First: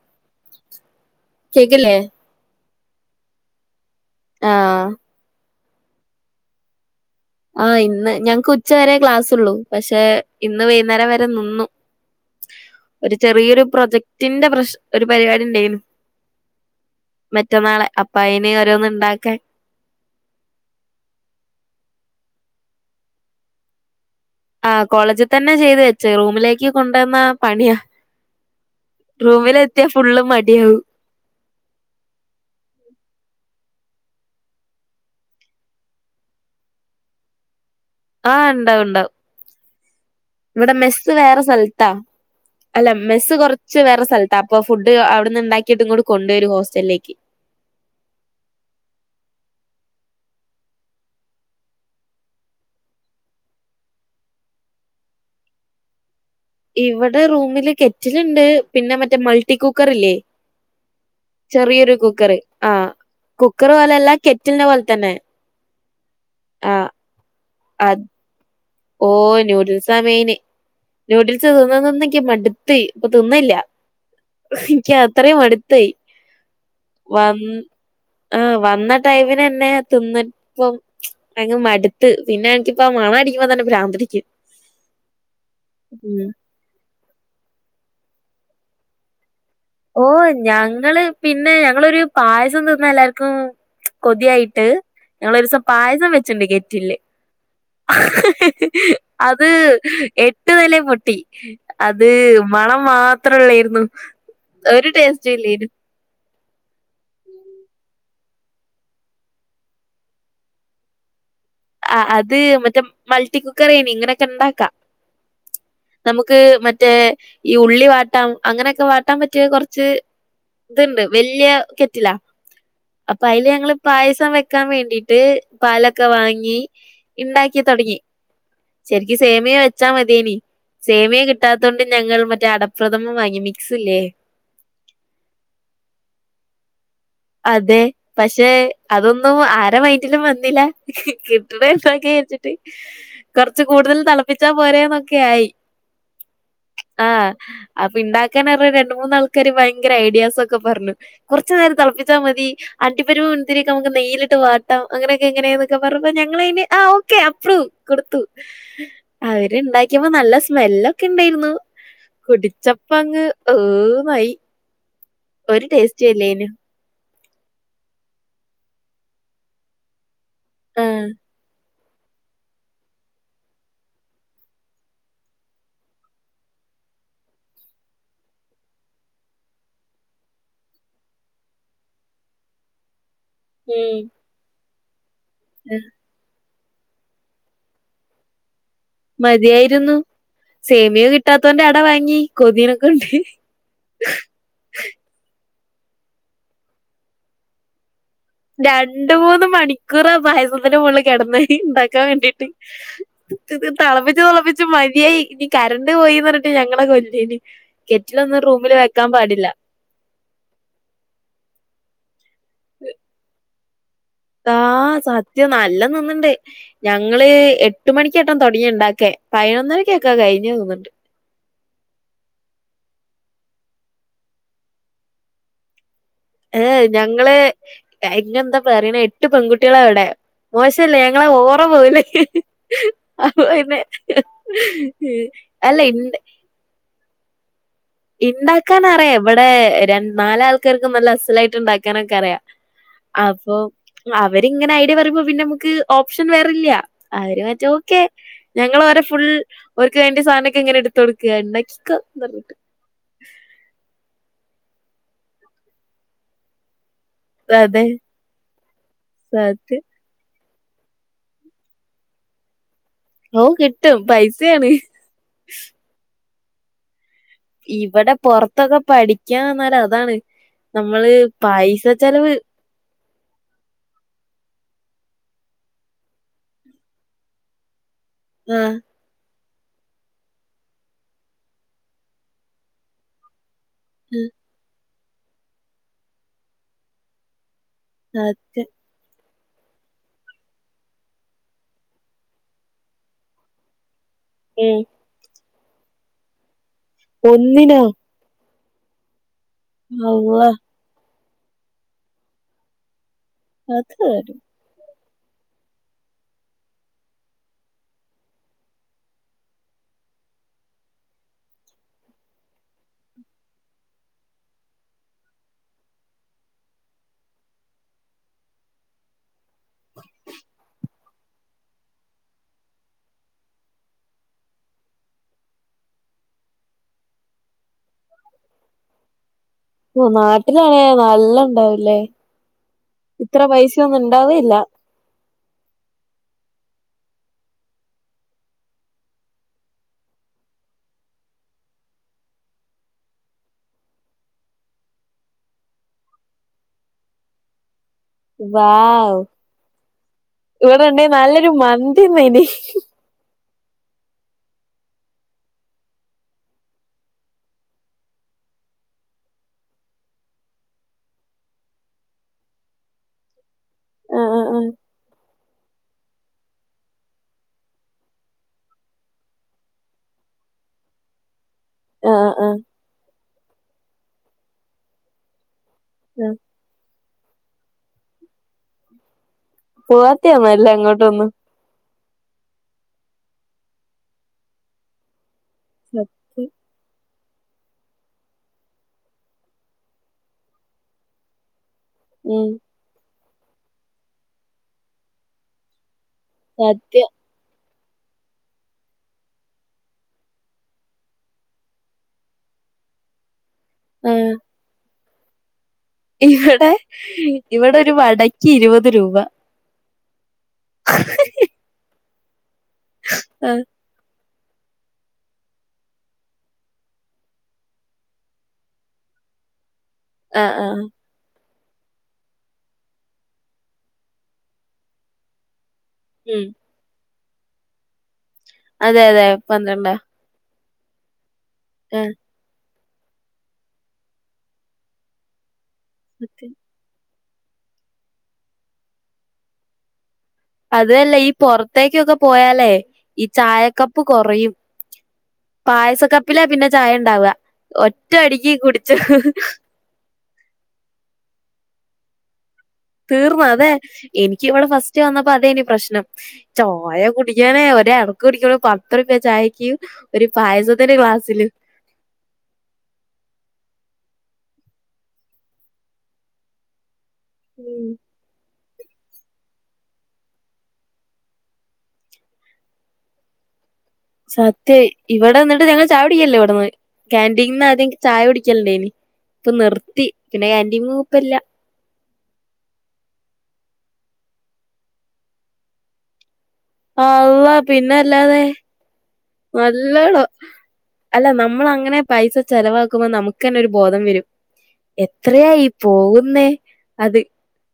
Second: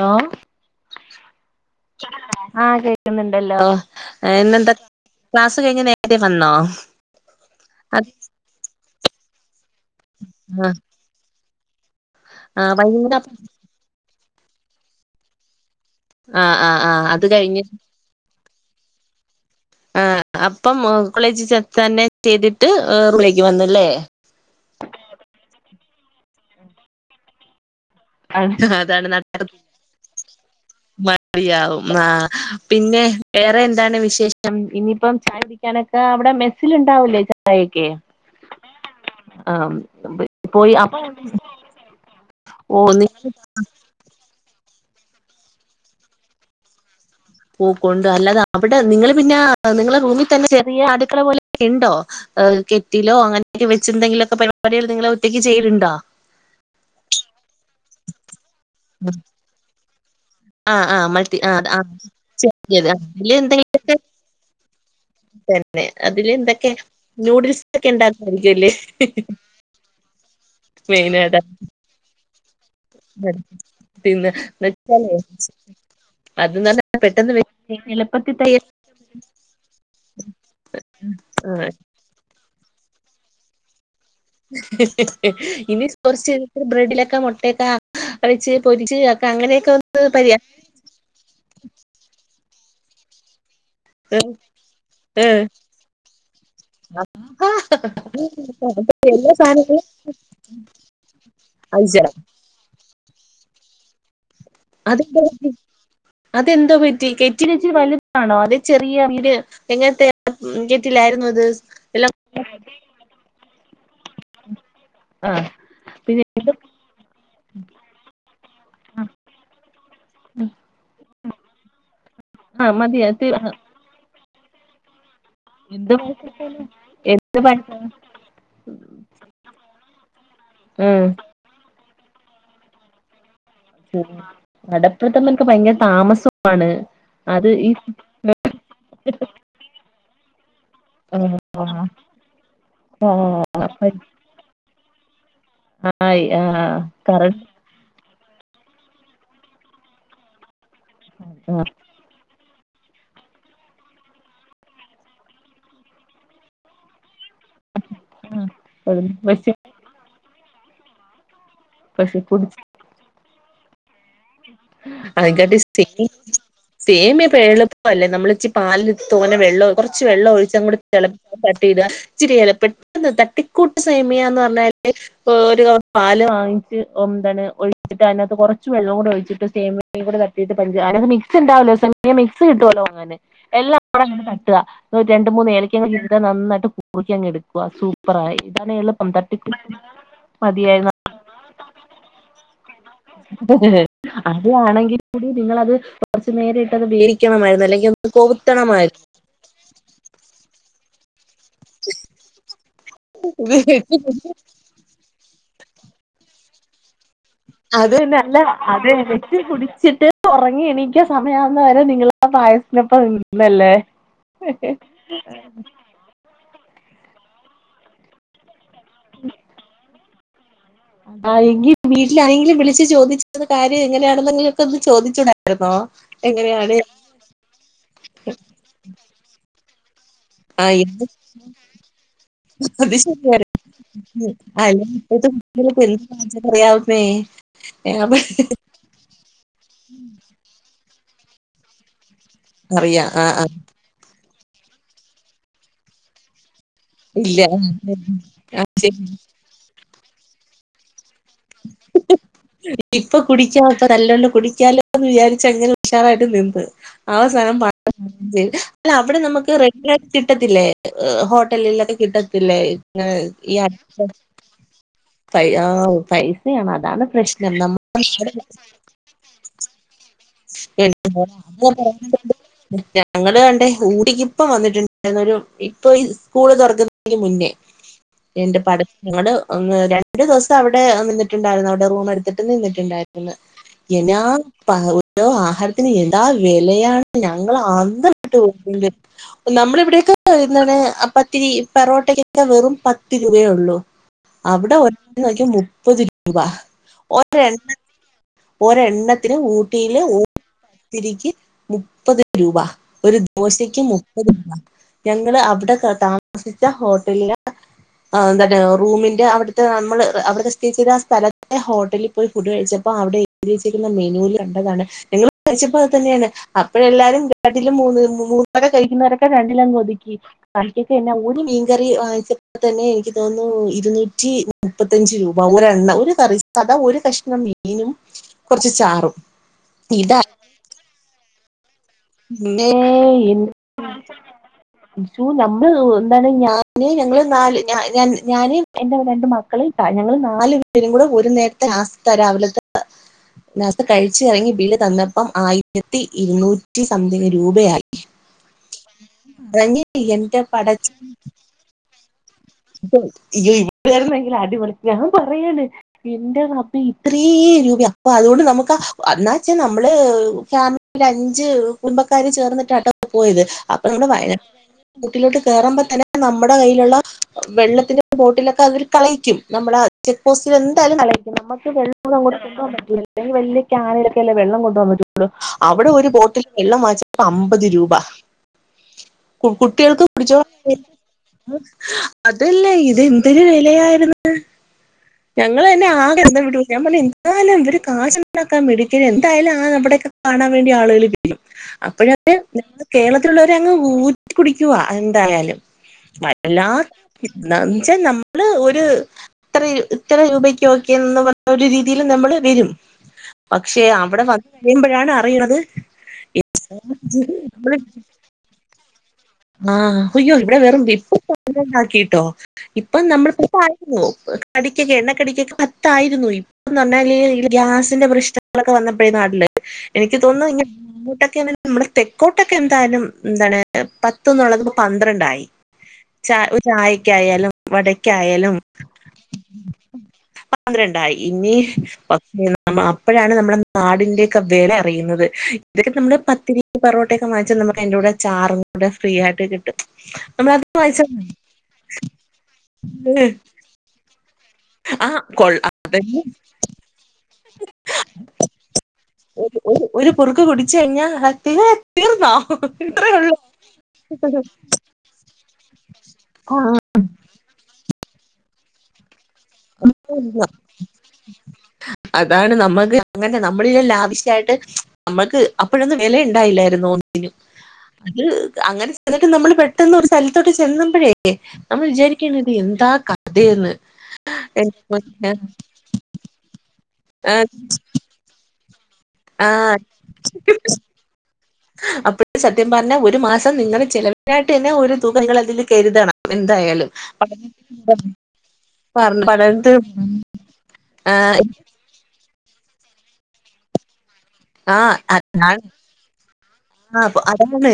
Law കേക്കില്ലേ ആഹ് കേക്കുന്നുണ്ടല്ലോ ഇന്നെന്താ ആഹ് ക്ലാസ്സ് കഴിഞ്ഞ് നേരെ വന്നോ ആഹ് ഇന്ന് ഞങ്ങ്ക്ക് ഉച്ച വരെ ക്ലാസ്ള്ളു പക്ഷെ ഇന്ന് വൈന്നേരം വരെ നിന്നു ആഹ് ഒരു വൈകുന്നേരം ചെറിയൊരു പ്രൊജക്ടിന്റെ പ്രശ് ഒരു പരിപാടി ഇണ്ടേയ്നു ആഹ് ആഹ് ആഹ് അത് കഴിഞ്ഞ് മറ്റന്നാളെ അപ്പ അയിന് ഓരോന്ന് ഇണ്ടാക്കാൻ ആഹ് അപ്പം കോളേജ് ചെർത്താനായ്ട്ട് ഇതിട്ട് റൂമിലേക്ക് വന്നല്ലേ ആഹ് കോളേജ് തന്നെ ചെയ്ത് വെച്ച് റൂമിലേക്ക് കൊണ്ടെന്ന പണിയാ അതാണ് റൂമില എത്തിയാ ഫുള്ള് മടിയാവും മടിയാകും ആഹ് പിന്നെ വേറെ എന്താണ് വിശേഷം ഇനിയിപ്പം ചായുടി ക്കാനക്കെ അവ്ടെ മെസ്സില് ഇണ്ടാവൂലേ ചായൊക്കെ ആഹ് ഇണ്ടാവും ഇണ്ടാവും ആഹ് ഇവടെ പോയി അപ്പൊ മെസ്സ് വേറെ സ്ഥൽത്താ ഓ അല്ല നീ മെസ്സ് കൊറച്ച് വേറെ സ്ഥൽത്ത് ത്താ അപ്പൊ ഫുഡ് അവ്ട്ന്ന് ഉണ്ടാക്കിയിട്ട് ഇങ്ങോട്ട് കൊണ്ടുവരും ഹോസ്റ്റൽലേക്ക് ഓ കൊണ്ട് അല്ലാതാ അവിടെ നിങ്ങള് പിന്നെ നിങ്ങളെ റൂമിത്തന്നെ ചെറിയ അടുക്കള പോലെ ഇണ്ടോ കെറ്റിലോ അങ്ങനെയൊക്കെ വെച്ച് എന്തെങ്കിലൊക്കെ പരിപാടികള് നിങ്ങള് ഒറ്റയ്ക്ക് ചെയ്യല്ണ്ടോ ഇവടെ റൂമില് കെറ്റില്ണ്ട് പിന്നെ മറ്റേ മൾട്ടി കുക്കറ്ല്ലേ ആഹ് ആഹ് മൾട്ടി ആഹ് ആഹ് ചെറിയൊരു കുക്കറ് ചെറിയത് ആഹ് അതില് എന്തെങ്കിലും കുക്കറ് പോലെയല്ല കെറ്റിൽനെ പോലെ തന്നെ വെ അതില് എന്തൊക്കെ ആഹ് നൂഡിൽസ് ക്കെ അത് ഇണ്ടാക്കായ്രിക്കൊല്ലേ ഓഹ് നൂഡിൽസാ മെയിന് മെയിനായ്ട്ട് നൂഡിൽസ് തിന്ന് തിന്നൊക്കെ മട് [unintelligible] എനിക്ക് അത്രയും മടുത്തായി അത് ന്നാലെ പെട്ടെന്ന് വേ വന്ന് എള്പ്പത്തി ത്യ ആഹ് വന്ന ടൈമിനെന്നെ [unintelligible] ആഹ് ത്ത് പിന്നെ ഇൻക്കിപ്പം മണഅടിക്കുമ്പോ തന്നെ പ്രാന്ത് പിടിക്കും ഇനിസ് കൊർച്ച് ബ്രെഡിലൊക്കെ മുട്ടയൊക്കെ ഒഴിച്ച് പൊരിച്ച് അക്കെ അങ്ങനെയൊക്കെ ഒന്ന് ഓഹ് പരി ഞങ്ങള് പിന്നെ ഞങ്ങളൊര് പായസം തിന്നാ എല്ലാര്ക്കും കൊതിയായിട്ട് ഞങ്ങളൊരുസം പായസം വെച്ചിണ്ട് കെറ്റില്ല് എല്ലാ അത് സാധനങ്ങളും എ ട്ട്ന്നെലേ പൊട്ടി അയച്ചരാ അത് മണം മാത്രള്ളേയിരുന്നു. [unintelligible] പറ്റി അതെന്തോ പറ്റി കെറ്റിനച്ചി വലുതാണോ അതെ ചെറിയ വീര് എങ്ങനത്തെ ഉം കെറ്റിലായിരുന്നു അത്? ആ എല്ലാം അത് മറ്റേ മൾട്ടി കുക്കറേനി ഇങ്ങനെയക്കെ ഇണ്ടാക്കാ. ആഹ് പിന്നെ നമുക്ക് മറ്റേ ഈ ഉള്ളി വാട്ടാം അങ്ങനെയക്കെ വാട്ടാൻ പറ്റിയ കൊറച്ച് ഇത്ണ്ട് വല്യ കെറ്റിലാ ആ മതിയേ അപ്പൊ അയില് [unintelligible] ഞങ്ങള് പായസം വെക്കാൻ വേണ്ടിട്ട് എന്ത് പാലൊക്കെ വാങ്ങി എന്ത് ഇണ്ടാക്കി പഴസാ തൊടങ്ങി. ശെരിക്ക് സേമിയെ വെച്ചാ മതിയേനി ഉം സേമിയെ കി ട്ടാത്തൊണ്ട് ഞങ്ങൾ മറ്റേ അടപ്രഥമം വാങ്ങി മി ഉം അടപ്രഥമൻക്ക് ഭയങ്കര താമസമാണ്. അത് ഈ അതെ പക്ഷെ അതൊന്നും ആര മൈന്റിലും വന്നില്ല. കിട്ട്ണെ ഇണ്ടാക്കി വെച്ച്ട്ട് കർച്ച് കൂടുതൽ തളപ്പിച്ചാൽ പോരേന്നൊക്കേയായി. ആയി ആഹ് കറ അപ്പ ഇണ്ടാക്കാനറീണ രണ്ട് മൂന്നാൾക്കാര് ഭയങ്കര ഐഡിയാസൊക്കെ പർഞ്ഞു കൊറച്ച് നേരം തളപ്പിച്ചാ മതി. അണ്ടിപ്പരിപ്പ്, മുന്തിരിക്കെ നമുക്ക് നെയ്യിലിട്ട് വാട്ടാം അങ്ങനെയക്കെ ഇങ്ങനേന്നൊക്കെ പറഞ്ഞപ്പോ ഞങ്ങളയ്ന് ആ ഓക്കെ അപ്പ്റൂ. കൊടുത്തു ആഹ് പക്ഷെ അവര് ഇണ്ടാക്കിയപ്പം നല്ല സ്മെല്ലൊക്കെണ്ടായിരുന്നു. പക്ഷെ കുടിച്ച് കുടിച്ചപ്പങ്ങ് ഓഹ് ന്നായി. ഭയങ്കര [unintelligible] സേമിയപ്പോ എളുപ്പല്ലേ നമ്മളച്ചി പാലിൽ തോനെ വെള്ളം കൊറച്ച് വെള്ളം ഒഴിച്ച് അങ്ങോട് തെള ആഹ്. തെ [unintelligible] പെട്ടെന്ന് തട്ടിക്കൂട്ട് സേമിയാന്നറഞ്ഞാല് ഓരോ പാല് വാങ്ങിച്ച് ഒം ന്താണ് ഒഴിച്ചിട്ട് അതിനകത്ത് കൊറച്ച് വെള്ളവും ഒഴിച്ചിട്ട് സേമി കൂടി തട്ടീട്ട് പഞ്ചാര മിക്സ്ണ്ടാവല്ലോ സേമിയ മിക്സ് കിട്ടോല്ലോ അങ്ങനെ എല്ലാം ഉം. [unintelligible] തട്ട ഒര് രണ്ട്, മൂന്ന് ഏലക്കെം ട്ട് നന്നായിട്ട് കുറുക്കി അങ്ങ് എടുക്ക സൂപ്പറായി ഇതാണെള് മതിയായിരുന്നു സേമിയേ കിട്ടാത്തോന്റെ അട വാങ്ങി കൊതിനൊ ആഹ് അത് ആണെങ്കിൽ കൂടി നിങ്ങളത് കൊറച്ച് നേരട്ടത് വേവിക്കണമായിരുന്നു അല്ലെങ്കിൽ [unintelligible] കോവ് രണ്ട്, മൂന്ന് മണിക്കൂറാ പായസത്തിന്റെ മോളി കടന്ന്. ടി ഇണ്ടാക്കാൻ വേണ്ടിട്ട് ഇത് തളപ്പിച്ച് തളപ്പി ച്ച് മതിയായി ഇനി കറണ്ട് പോയീ പറഞ്ഞിട്ട് ഞങ്ങളെ കൊല്ലേന്. അത് നല്ല കെറ്റിലൊന്നും റൂമിൽ അത് വെക്കാൻ എട്ത്ത് പാടില്ല കുടിച്ചിട്ട് ഒറങ്ങി എണീക്കാ സമയാവുന്ന വരെ നിങ്ങളാ പായസനൊപ്പം നിന്നല്ലേ? ആ സത്യം നല്ല നിന്ന്ണ്ട്. ഞങ്ങള് എട്ട് മണിക്കേട്ടം തൊടങ്ങി ഇണ്ടാക്കേ പയന്നൊരക്കൊക്കാ കഴിഞ്ഞൂ നിന്ന്ട്ട്. ആ എങ്കി വീട്ടിലാരെങ്കിലും വിളിച്ചു ചോദിച്ചിരുന്ന കാര്യം എങ്ങനെയാണെന്നെങ്കിലൊക്കന്ന് ചോദിച്ചൂടായിരുന്നോ? ഏ എങ്ങനെയാണ് ഞങ്ങള് എങ്ങെന്താ പറയ്ണ് എട്ട് പെൺകുട്ടികളാ വടെ. ആ മോശല്ലേ എന്ത് ഞങ്ങളെ ഓവ്റ പോവ് ലേ അത് അപ്പൊ ശരിയാണ് പിന്നെ അല്ല ഇണ്ട് [unintelligible] എന്തറിയാവുന്നേ ഇണ്ടാക്കാനറിയാം ഇവ്ടെ രൻ നാലാൾക്കാർക്കും നല്ല അസ്സലായിട്ട് ഇണ്ടാക്കാനൊക്കറിയാം. അറിയാം ആ ആ അപ്പൊ അവരിങ്ങനെ ഐഡിയ പറയുമ്പോ പിന്നെ നമുക്ക് ഓപ്ഷൻ വേറെല്ല. ഇല്ല അവര് മറ്റും ഓക്കെ ആ, ശരി. ഞങ്ങളവരെ ഫുൾ ഓർക്ക് വേണ്ട സാധനൊക്കെ ങ്ങനെ എടുത്ത് കൊടുക്ക ണ്ടാക്കിക്കൊ ന്ന്റഞ്ഞിട്ട് ഇപ്പൊ കുടിക്കാ ഇപ്പ നല്ലോണം കുടിക്കാലോന്ന് വിചാരിച്ചങ്ങനെ ഉഷാറായിട്ട് നിന്ന് ആവസാനം പ അതെ [unintelligible] അല്ല അവിടെ നമുക്ക് സത്യം റെഡിയായി കിട്ടത്തില്ലേ ഏഹ് ഹോട്ടലിലൊക്കെ കിട്ടത്തില്ലേ? ഓഹ് കിട്ടും പൈസേണ് പൈ ആഹ് പൈസയാണ് അതാണ് പ്രശ് ഇവടെ പൊറത്തൊക്കെ പഠിക്കാൻ ന്നാല് അതാണ് നമ്മള് ളോ മൊ പൈസ മൊ ചെലവ് മുന്ന ഞങ്ങള് കണ്ടേ ഊട്ടിക്കിപ്പം വന്നിട്ടുണ്ടായിരുന്നു ഒരു ഇപ്പൊ ഈ സ്കൂള് തൊറക്കുന്നേന് മുന്നേ എന്റെ ആഹ് പട് ങ്ങട് ഒന്ന് രണ്ടു ദിവസം അവ്ടെ നിന്നിട്ടുണ്ടായിരുന്നു അവ്ടെ റൂമെടുത്തിട്ട് നിന്നിട്ടുണ്ടായിരുന്നു. യെനാ ഉം പ ഉൻ്റോ ആഹാരത്തിന് യന്താ വെലയാണ് ഞങ്ങളാൺ ന്തം വിട്ട് അതെ ഒക്കൂലേ നമ്മള ഇവിടെയൊക്കെ എന്താണ് ആഹ് പത്തിരി പെറോട്ടക്കൊക്കെ വെറും പത്ത് രൂപയേ ഉള്ളൂ അവിടെ ഉം ഒരണ്ണം നോക്കാ മുപ്പത് രൂപ ഒന്നിനോ ഒരെണ്ണത്തിന് ഊട്ടിയില് ഊ അള്ളാ പത്തിരിക്ക് മുപ്പത് രൂപ ഒരു ദോശക്ക് അത് മുപ്പത് കാര്യം രൂപ ഞങ്ങള് അവിടെ താമസിച്ച ഹോട്ടലില് ആഹ് എന്താണ് റൂമിന്റെ അവിടുത്തെ നമ്മൾ അവിടുത്തെ സ്റ്റേ ചെയ്ത ആഹ് സ്ഥലത്തെ ഹോട്ടല് പോയി ഫുഡ് കഴിച്ചപ്പോ അവിടെ എഴുതിവെച്ചിരിക്കുന്ന മെനുൽ കണ്ടതാണ് നങ്ങൾ കഴിച്ചപ്പോ അത് തന്നെയാണ് അപ്പഴെല്ലാരും രണ്ടിലും മൂന്ന് മൂന്ന് വരെ കഴിക്കുന്നവരൊക്കെ രണ്ടിലങ്ങ് ഒതുക്കി കറിക്കക്കെന്നെ ഒരു മീൻ കറി വാങ്ങിച്ച പ്പ തന്നെ എനിക്ക് തോന്നുന്നു ഇരുന്നൂറ്റി മുപ്പത്തഞ്ച് രൂപ ഒരണ്ണം ഒരു കറി സദാ ഒരു കഷ്ണം മീനും കൊറച്ച് ചാറും ഓഹ് ഇതാ നാട്ടിലാണേ നല്ല ഇണ്ടാവുലേ ഏ ഇത്ര പൈസൊന്നും ഇണ്ടാവേല്ല അയ്യോ നമ്മള് എന്താണ് ഞാന് ഞങ്ങള് നാല് ഞാന് എന്റെ രണ്ട് മക്ക ക്കളും ഞങ്ങൾ നാല് പേരും കൂടെ ഒരു നേരത്തെ നാസ്ഥ രാവിലത്തെ നാസ്ത കഴിച്ച് ഇറങ്ങി ബില്ല് തന്നപ്പം ആയിരത്തി ഇരുന്നൂറ്റി സംതിങ്ങ് രൂപയായി [inaudible] വാവു പറഞ്ഞയ്യ് എന്റെ പടച്ചോ മന്തിന്നേനി [unintelligible] വേറെന്തെങ്കിലും അടിപൊളി ഞാൻ പറയാണ് എന്റെ റബ്ബേ ഇത്രയും രൂപയാ അപ്പൊ അതുകൊണ്ട് നമുക്ക് എന്നാ വച്ചാ നമ്മള് ഫാമിലിൽ അഞ്ചു കുടുംബക്കാർ ചേർന്നിട്ടാട്ടോ പോയത് അപ്പ നമ്മ ആഹ് വയനാട് ആഹ് കൂട്ടിലോട്ട് കേയറുമ്പോ തന്ന നമ്മുടെ കയ്യിലുള്ള വെള്ളത്തിന്റെ ബോട്ടിലൊക്കെ അവര് കളയിക്കും നമ്മളാ ചെക്ക് പോസ്റ്റിൽ എന്തായാലും കളയും നമ്മക്ക് വെള്ളം ആഹ് ആഹ് അങ്ങോട്ട് കൊണ്ടു ആഹ് പോവാൻ പറ്റില്ല അല്ലെങ്കി വലിയ കാനിലൊക്കെല്ല വെള്ളം കൊണ്ട് പോവാൻ പറ്റോള്ളൂ അവിടെ ഒരു ഒരു ആഹ് ബോട്ടിലിൽ വെള്ളം വാങ്ങി ച്ചപ്പോ അമ്പത് രൂപ കു കുട്ടികൾക്ക് കുടിച്ചോ പോവാത്തെയാന്നല്ല അങ്ങോട്ടൊന്നും അതല്ലേ ഇതെന്തൊരു വിലയായിരുന്നു ഞങ്ങള് തന്നെ ആകെ അന്തം സത്യം വിട്ടു ഞാൻ പറഞ്ഞു എന്നാലും ഇവര് കാശ് ഉണ്ടാക്കൻ മിടുക്കരാ എന്തായാലും ആഹ് അവിടെയൊക്കെ കാണാൻ വേണ്ടി ആളുകൾ വരും യും അപ്പോഴത് ഉം കേരളത്തിലുള്ളവരെ അങ്ങ് ഊറ്റി കുടിക്കുവാ എന്തായാലും വല്ലാ സത്യം ന്താന്ന് വെച്ചാൽ നമ്മള് ഒരു ഇത്ര ഇത്ര രൂപയ്ക്ക് ഒക്കെന്ന്പറഞ്ഞ ഒരു രീതിയില് നമ്മള് വരും പക്ഷെ അവിടെ ആഹ് വർക്ക്‌ ചെയ്യുമ്പോഴാണ് അറിയണത് ഇവിടെ ഇവിടെ നമ്മള് ഒരു വടയ്ക്ക് ഇരുപത് രൂപ ആഹ് യ്യോ ഇവിടെ വെറും ഇപ്പൊണ്ടാക്കിട്ടോ ഇപ്പൊ നമ്മള [unintelligible] ആഹ് പ്പായിരുന്നു കടിക്കൊക്കെ എണ്ണക്കടിക്കൊക്കെ പത്തായിരുന്നു ന്ന് പറഞ്ഞാല് ഈ ഗ്യാസിന്റെ പ്രശ്നങ്ങളൊക്കെ വന്നപ്പോഴേ നാട്ടി ല് എനിക്ക് തോന്നുന്നു ആഹ് ഇങ്ങനെ ആഹ് അങ്ങോട്ടൊക്കെ നമ്മള് തെക്കോട്ടൊക്കെ എന്തായാലും എന്താണ് പത്ത് പത്ത്ന്നുള്ളത് പന്ത്രണ്ടായി ച ഉം ഒരു ചായക്കയാലും വടയ്ക്കായാലും അതെ അതെ പന്ത്രണ്ട്രാ പന്ത്രണ്ടായി ഇനി പക്ഷേ അപ്പോഴാണ് നമ്മുടെ നാടിന്റെക്കെ വില അറിയുന്നത് ഇതൊക്കെ നമ്മള് സത്യം പത്തിരി ഈ പൊറോട്ടയൊക്കെ വാങ്ങിച്ച നമ്മക്ക് അതിന്റെ കൂടെ ചാറ് കൂടെ ഫ്രീ ആയിട്ട് കിട്ടും നമ്മളത് വാങ്ങിച്ച അതുഅല്ല ഈ പുറത്തേക്കൊക്കെ പോയാലേ ഈ ചായക്കപ്പ് കുറയും ആ കൊള്ള പായസ കപ്പിലാ പിന്നെ ചായ ഉണ്ടാവ ഒറ്റ അടിക്ക് കുടിച്ചു ഒരു ഒരു ഒരു കുറുക്ക് കുടിച് കഴിഞ്ഞാൽ അ തിനെ തീർന്നോ ഇത്രേ ഉള്ളൂ തീർന്ന് അതെ എനിക്ക് ഇവിടെ ഫസ്റ്റ് റ്റ് വന്നപ്പോ അതേനി പ്രശ്നം. ചായ കുടിക്കാനേ മറ്റെ ഒര് ഇറക്ക് കുടിക്കുമ്പോ പത്ത്റുപിയ ചായ ഒരു പായസത്തിന്റെ ഗ്ലാസ്സില് അതാണ് നമ്മക്ക് അങ്ങനെ നമ്മളല്ലാം ലാവിശ്യായിട്ട് നമ്മൾക്ക് അപ്പോഴൊന്നും വില ഉണ്ടായില്ലായിരുന്നു ഒന്നിനും ഉം അത് അങ്ങനെ ചെന്നിട്ട് നമ്മൾ പെട്ടെന്ന് ഒരു സ്ഥലത്തോട്ട് ചെന്നമ്പോഴേ നമ്മൾ വിചാരിക്കണ ഇത് എന്താ കഥയന്ന് സത്യം. ഇവിടെ നിന്നിട്ട് ഞങ്ങൾ ചായാ കുടിക്കില്ല ഇവിടെന്ന് ഏ കാന്റീനിന്ന് ആദ്യം ചായ കുടിക്കലുണ്ടേനി ഇപ്പൊ ആഹ് നിർത്തി പിന്നെ കാന്റിനുംലുംഇപ്പോല്ല അപ്പോഴ് സത്യം പറഞ്ഞ ഒരു മാസം നിങ്ങൾ ചെലവിനായിട്ട് തന്നെ ഒരു തുകങ്ങൾ നിങ്ങൾ അതിൽ കരുതണം എന്തായാലും അല്ലാഹ് പിന്നെ അല്ലാതെ പഠന പഠനത്തി നല്ലോണം അല്ല ആഹ് നമ്മൾ അങ്ങനെ പൈസ ചെലവാക്കുമ്പോൾ നമുക്ക് തന്നെ ഒരു ബോധം വരും ആഹ് അതാണ് എത്രയായി പോകുന്നേ ആഹ് അത് അതാണ്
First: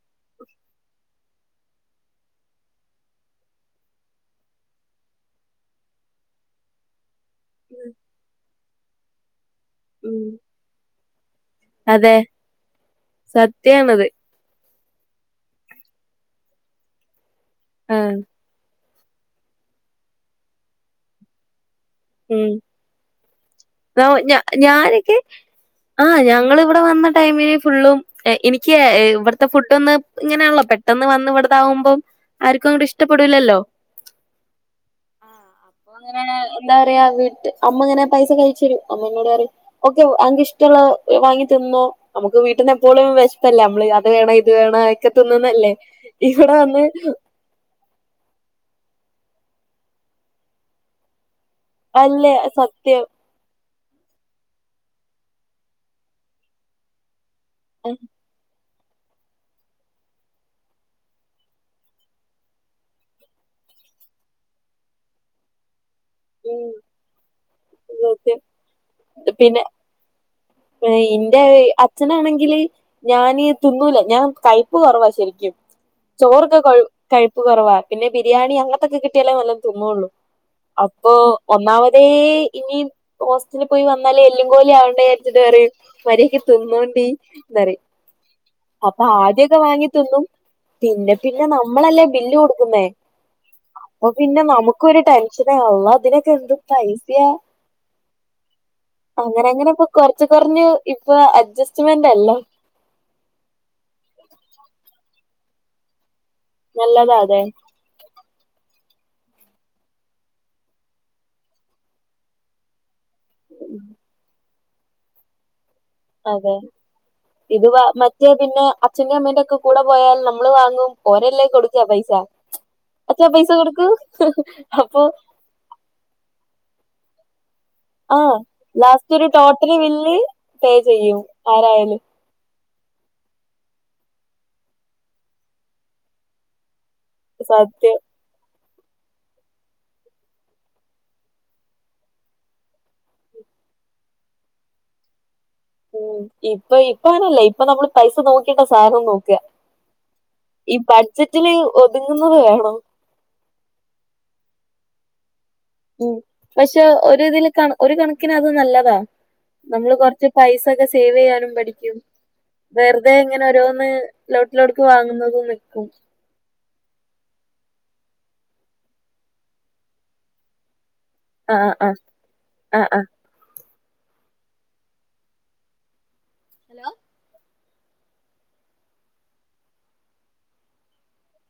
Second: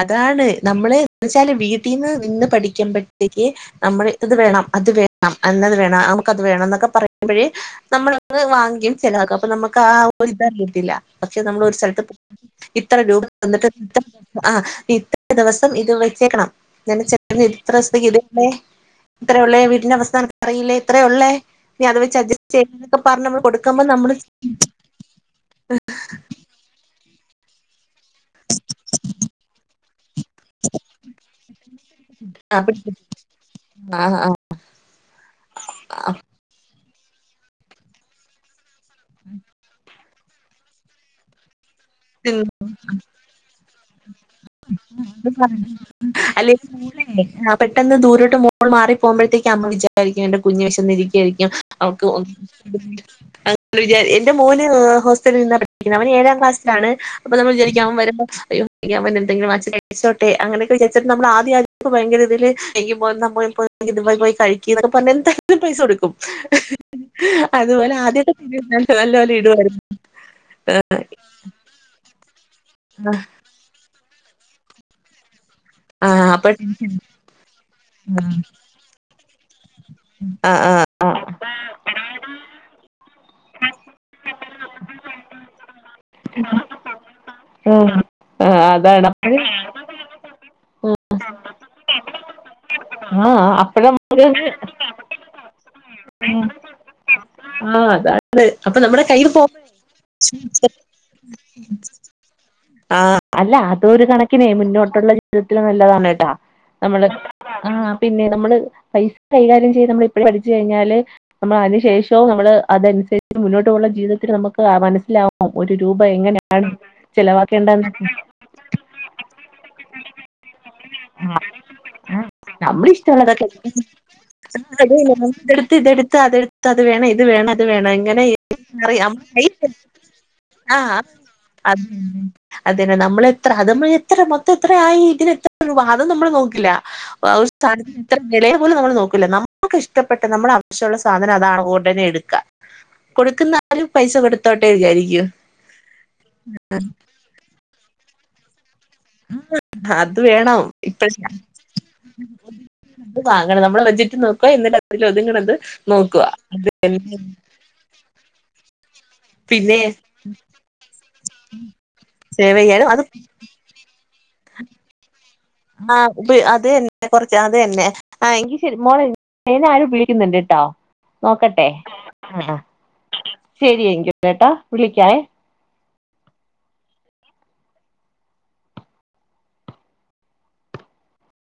അതാണ് നമ്മള് എന്ന് വെച്ചാല് വീട്ടിൽന്ന് നിന്ന് പഠിക്ക്മ്പോഴത്തേക്ക് നമ്മൾ ഇത് വേണം, അത് വേണം എന്നത് വേണം നമുക്ക്ത് വേണം എന്നൊക്കെ പറയുമ്പോഴേ നമ്മൾന്ന് വാങ്ങിക്കും ചിലവാക്കും അപ്പൊ നമ്മക്ക് ആ ഉം ഒര് ഇതറിഞ്ഞിട്ടില്ല പക്ഷെ നമ്മൾ ഒരു സ്ഥലത്ത് അതെ പോകു ഇത്ര രൂപന്നിട്ട് സത്യാണത് ആഹ് ഇത്ര ദിവസം ഇത് വെച്ചേക്കണം ച ഇത്ര ദിവസത്തേക്ക് ആഹ് ഇതല്ലേ ഇത്രയ ഉള്ളേ വീടിന്റെ അവസ്ഥ നിനക്ക് അറിയില്ലേ ഇത്രയ ഉള്ളേ ഇനി അത് വെച്ച് ഉം അഡ്ജസ്റ്റ് ചെയ്യണംന്നോക്കെ പറഞ് നമ്മള് കൊടുക്കുമ്പോ നമ്മ ആരൊക്കെ ആഹ് ഞങ്ങള് ഇവിടെ വന്ന ടൈമിന് ഫുള്ളും എനിക്ക് ഇവിടുത്തെ ഫുഡോന്ന് ഇങ്ങനെയള്ളോ പെട്ടെന്ന് വന്ന് ഇവിടതാവുമ്പം ആർക്കും അങ്ങോട്ട് ഇഷ്ടപ്പെടൂല്ലല്ലോ ആഹ് ആഹ് ആ അപ്പോ അങ്ങന ആഹ് എന്താ പറയാ വീട്ട് അമ്മ ഇങ്ങനെ പൈസ ഒക്കെ അയച്ച്തരും അമ്മ എന്നോട് പറയും ഓക്കെ അനക്ക് ഇഷ്ട്ടള്ളത് വാങ്ങി തിന്നോ നമുക്ക് വീട്ടിനെപ്പോഴും വിശപ്പല്ലേ നമ്മള് അത് വേണം ഇത് വേണം ഒക്കെ തിന്നുന്നല്ലേ ഇവടെ അല്ലെങ്കി വന്ന് മോളെ ആഹ് പെട്ടെന്ന് ദൂരോട്ട് മോൾ മാറി പോകുമ്പഴേക്ക് അമ്മ വിചാരിക്കും എന്റെ കുഞ് വിശന്നിരിക്കയായിരിക്കും അവക്ക് ഒന്നും അല്ലേ സത്യം [unintelligible] മ്മള് വിജാ എന്റെ മോന് ഹോസ്റ്റലിൽ നിന്നാണ് പഠിക്കുന്നത് അവന് ഏഴാം ക്ലാസ്സിലാണ്. അപ്പൊ നമ്മള് വിജാരിക്ക്യും അവൻ ഉം വരുമ്പൊ അയ്യോ. പിക്ക്യാൻ വരുന്നുണ്ടെങ്കി വാങ്ങിച്ച് കഴിപ്പിച്ചോട്ടെ അങ്ങനെയൊക്കെ വിജാര്ച്ചാണ്ട് നമ്മള് ആദ്യ ആ ഇപ്പ ഭയങ്കര ഇതില് എങ്കി മോനും നമ്മ ഇപ്പൊ. ങ്കി ഇതുമായ് പോയി കഴിക്കിന്നൊക്കെ പർഞ് എന്തങ്കിലും പൈസ കൊടുക്കും. അതുപോലെ ആദ്യത്തെെ സത്യം [unintelligible] നല്ലപോലെ ഇടുവായിരുന്നു ആ. ൻ്റെ അച്ഛനാണെങ്കില് ഞാന് തിന്നൂല ഞാൻ കയപ്പ് കുറവാ ശരിക്കും. ആ അപ്പൊ ചോറൊക്കെ കൊഴ് ടെൻഷൻ കഴിപ്പ് കൊറവാ പിന്നെ ബിരിയാണി അങ്ങൻത്തൊക്കെ കിട്ടിയാലേ നല്ലോം തിന്നൊള്ളൂ. ആ ആ അപ്പൊ ഒന്നാമതേ ഇനി ഹോസ് ലി പോയി വന്നാലേ എല്ലും കോലു ആവണ്ട വിജാര്ച്ച്ത് പറയും മര്യാക്ക് തിന്നോണ്ടി എന്താ പറ. ഉം ആ അതാണ് അപ്പഴ് അപ്പാദ്യൊക്കെ വാങ്ങിതിന്നും പിന്നെ പിന്നെ നമ്മളല്ലേ ബില്ല് കൊടുക്കുന്നേ. ആഹ് അപ്പഴം. അപ്പൊ പിന്നെ നമുക്കൊരു ടെൻഷനാള്ള ഇതിനൊക്കെ എന്ത് പൈസയാ. ആഹ് അതാ. അത് അപ്പൊ നമ്മുടെ കയ്യിൽ ഫോ അങ്ങനെ അങ്ങനെ ഇപ്പൊ കൊറച്ച് ച്ച് കൊറഞ്ഞ് സ ഇപ്പൊ അഡ്ജസ്റ്റ്മെന്റ് അല്ലേ ആഹ്. അല്ല അതൊരു കണക്കിനെ മുന്നോട്ടുള്ള ജീവിതത്തില് നല്ലതാണ് കേട്ടാ നമ്മള് നല്ലതാ അതെ ആ. പിന്നെ നമ്മള് പൈസ കൈകാര്യം ചെയ്ത് നമ്മള് ഇപ്പഴേ പഠിച്ചു കഴിഞ്ഞാല്. നമ്മള് അതിനു ശേഷവും നമ്മള് അതൻസരിച്ച് മുന്നോട്ട് പോവുള്ള ജീവിതത്തില് നമക്ക് അ മനസ്സിലാവു. അതെ ഇത് വ ചെലവാക്കേണ്ടെന്ന് മറ്റേ പിന്നെ അച്ഛൻ്റെ അമ്മേൻ്റൊക്കം. കൂടെ പോയാൽ നമ്മള് വാങ്ങും ഓരെല്ലേ കൊടുക്കുക പൈസ. അച്ഛാ നമ്മളിഷ്ടള്ളതൊക്കെ പൈസ കൊടുക്കൂ [unintelligible] അപ്പൊ അതെടുത്ത് ഇതെട്ത്ത് അതെട് ത്തത് വേണം ഇത് വേണം അത് വേണയ്. ങ്ങനെ ഇ ആഹ് അറിയാം ലാസ്റ്റ് ഒരു ടോട്ടൽ എയ്സ് ബില്ല് പേ ആഹ് ചെയ്യും അ ആരായാലും അതന്നെ നമ്മളെത്ര അതമ്മ എത്ര മൊത്തം എത്ര ആയി ഇതിന് എത്ര രൂപ അതും നമ്മള് നോക്കില്ല. [unintelligible] സ്താ സത്യം ത്ര വെലയെ പോലും നമ്മള് നോക്കൂല്ല നമ്മക്ക് ഇഷ്ടപ്പെട്ട നമ്മളാവശ്യള്ള സാധനം അതാണ് ഉടനെ എടുക്ക. കൊടുക്കുന്നാലും പൈസ കൊടുത്തോട്ടെ വിജാരിക്കും. ഉം ഇപ്പ ഇപ്പ അങ്ങനല്ലേ ഇപ്പൊ നമ്മള് പൈസ നോക്കിയിട്ട സാധനം നോ ക്ക അത് വേണം ഈ ബഡ്ജറ്റില് ഒതുങ്ങുന്നത് വേണം. ഇത് വാങ്ങണം നമ്മള് ബഡ്ജറ്റ് നോക്കാ എന്നിട്ട് അതിൽ ഒതുങ്ങ്ണത്. ഉം പക്ഷെ ഒര് ഇതില് കൺ ഒരു കണക്കിന് അത് നല്ലതാ പിന്നെ നമ്മള് കൊറച്ച്. പൈസൊക്കെ സേവെയ്യാനും പഠിക്കും സേവ് ചെയ്യാനും അത് വെർതെ ഇങ്ങനെ ഓരോന്ന്. ലോട്ടിലോട്ക്ക് വാങ്ങുന്നതൊന്നെ. ആഹ്. പ്പ് അത് തന്നെ കൊറച്ച് അത് തന്നെ ആ എങ്കിശരി മോളെ ആരോ വിളിക്കുന്നുണ്ട് ട്ടോ. നോക്കട്ടെ ആഹ് ആഹ് ആഹ് ശരി എങ്കിട്ടെട്ടോ വിളിക്കാവേ. ഹലോ.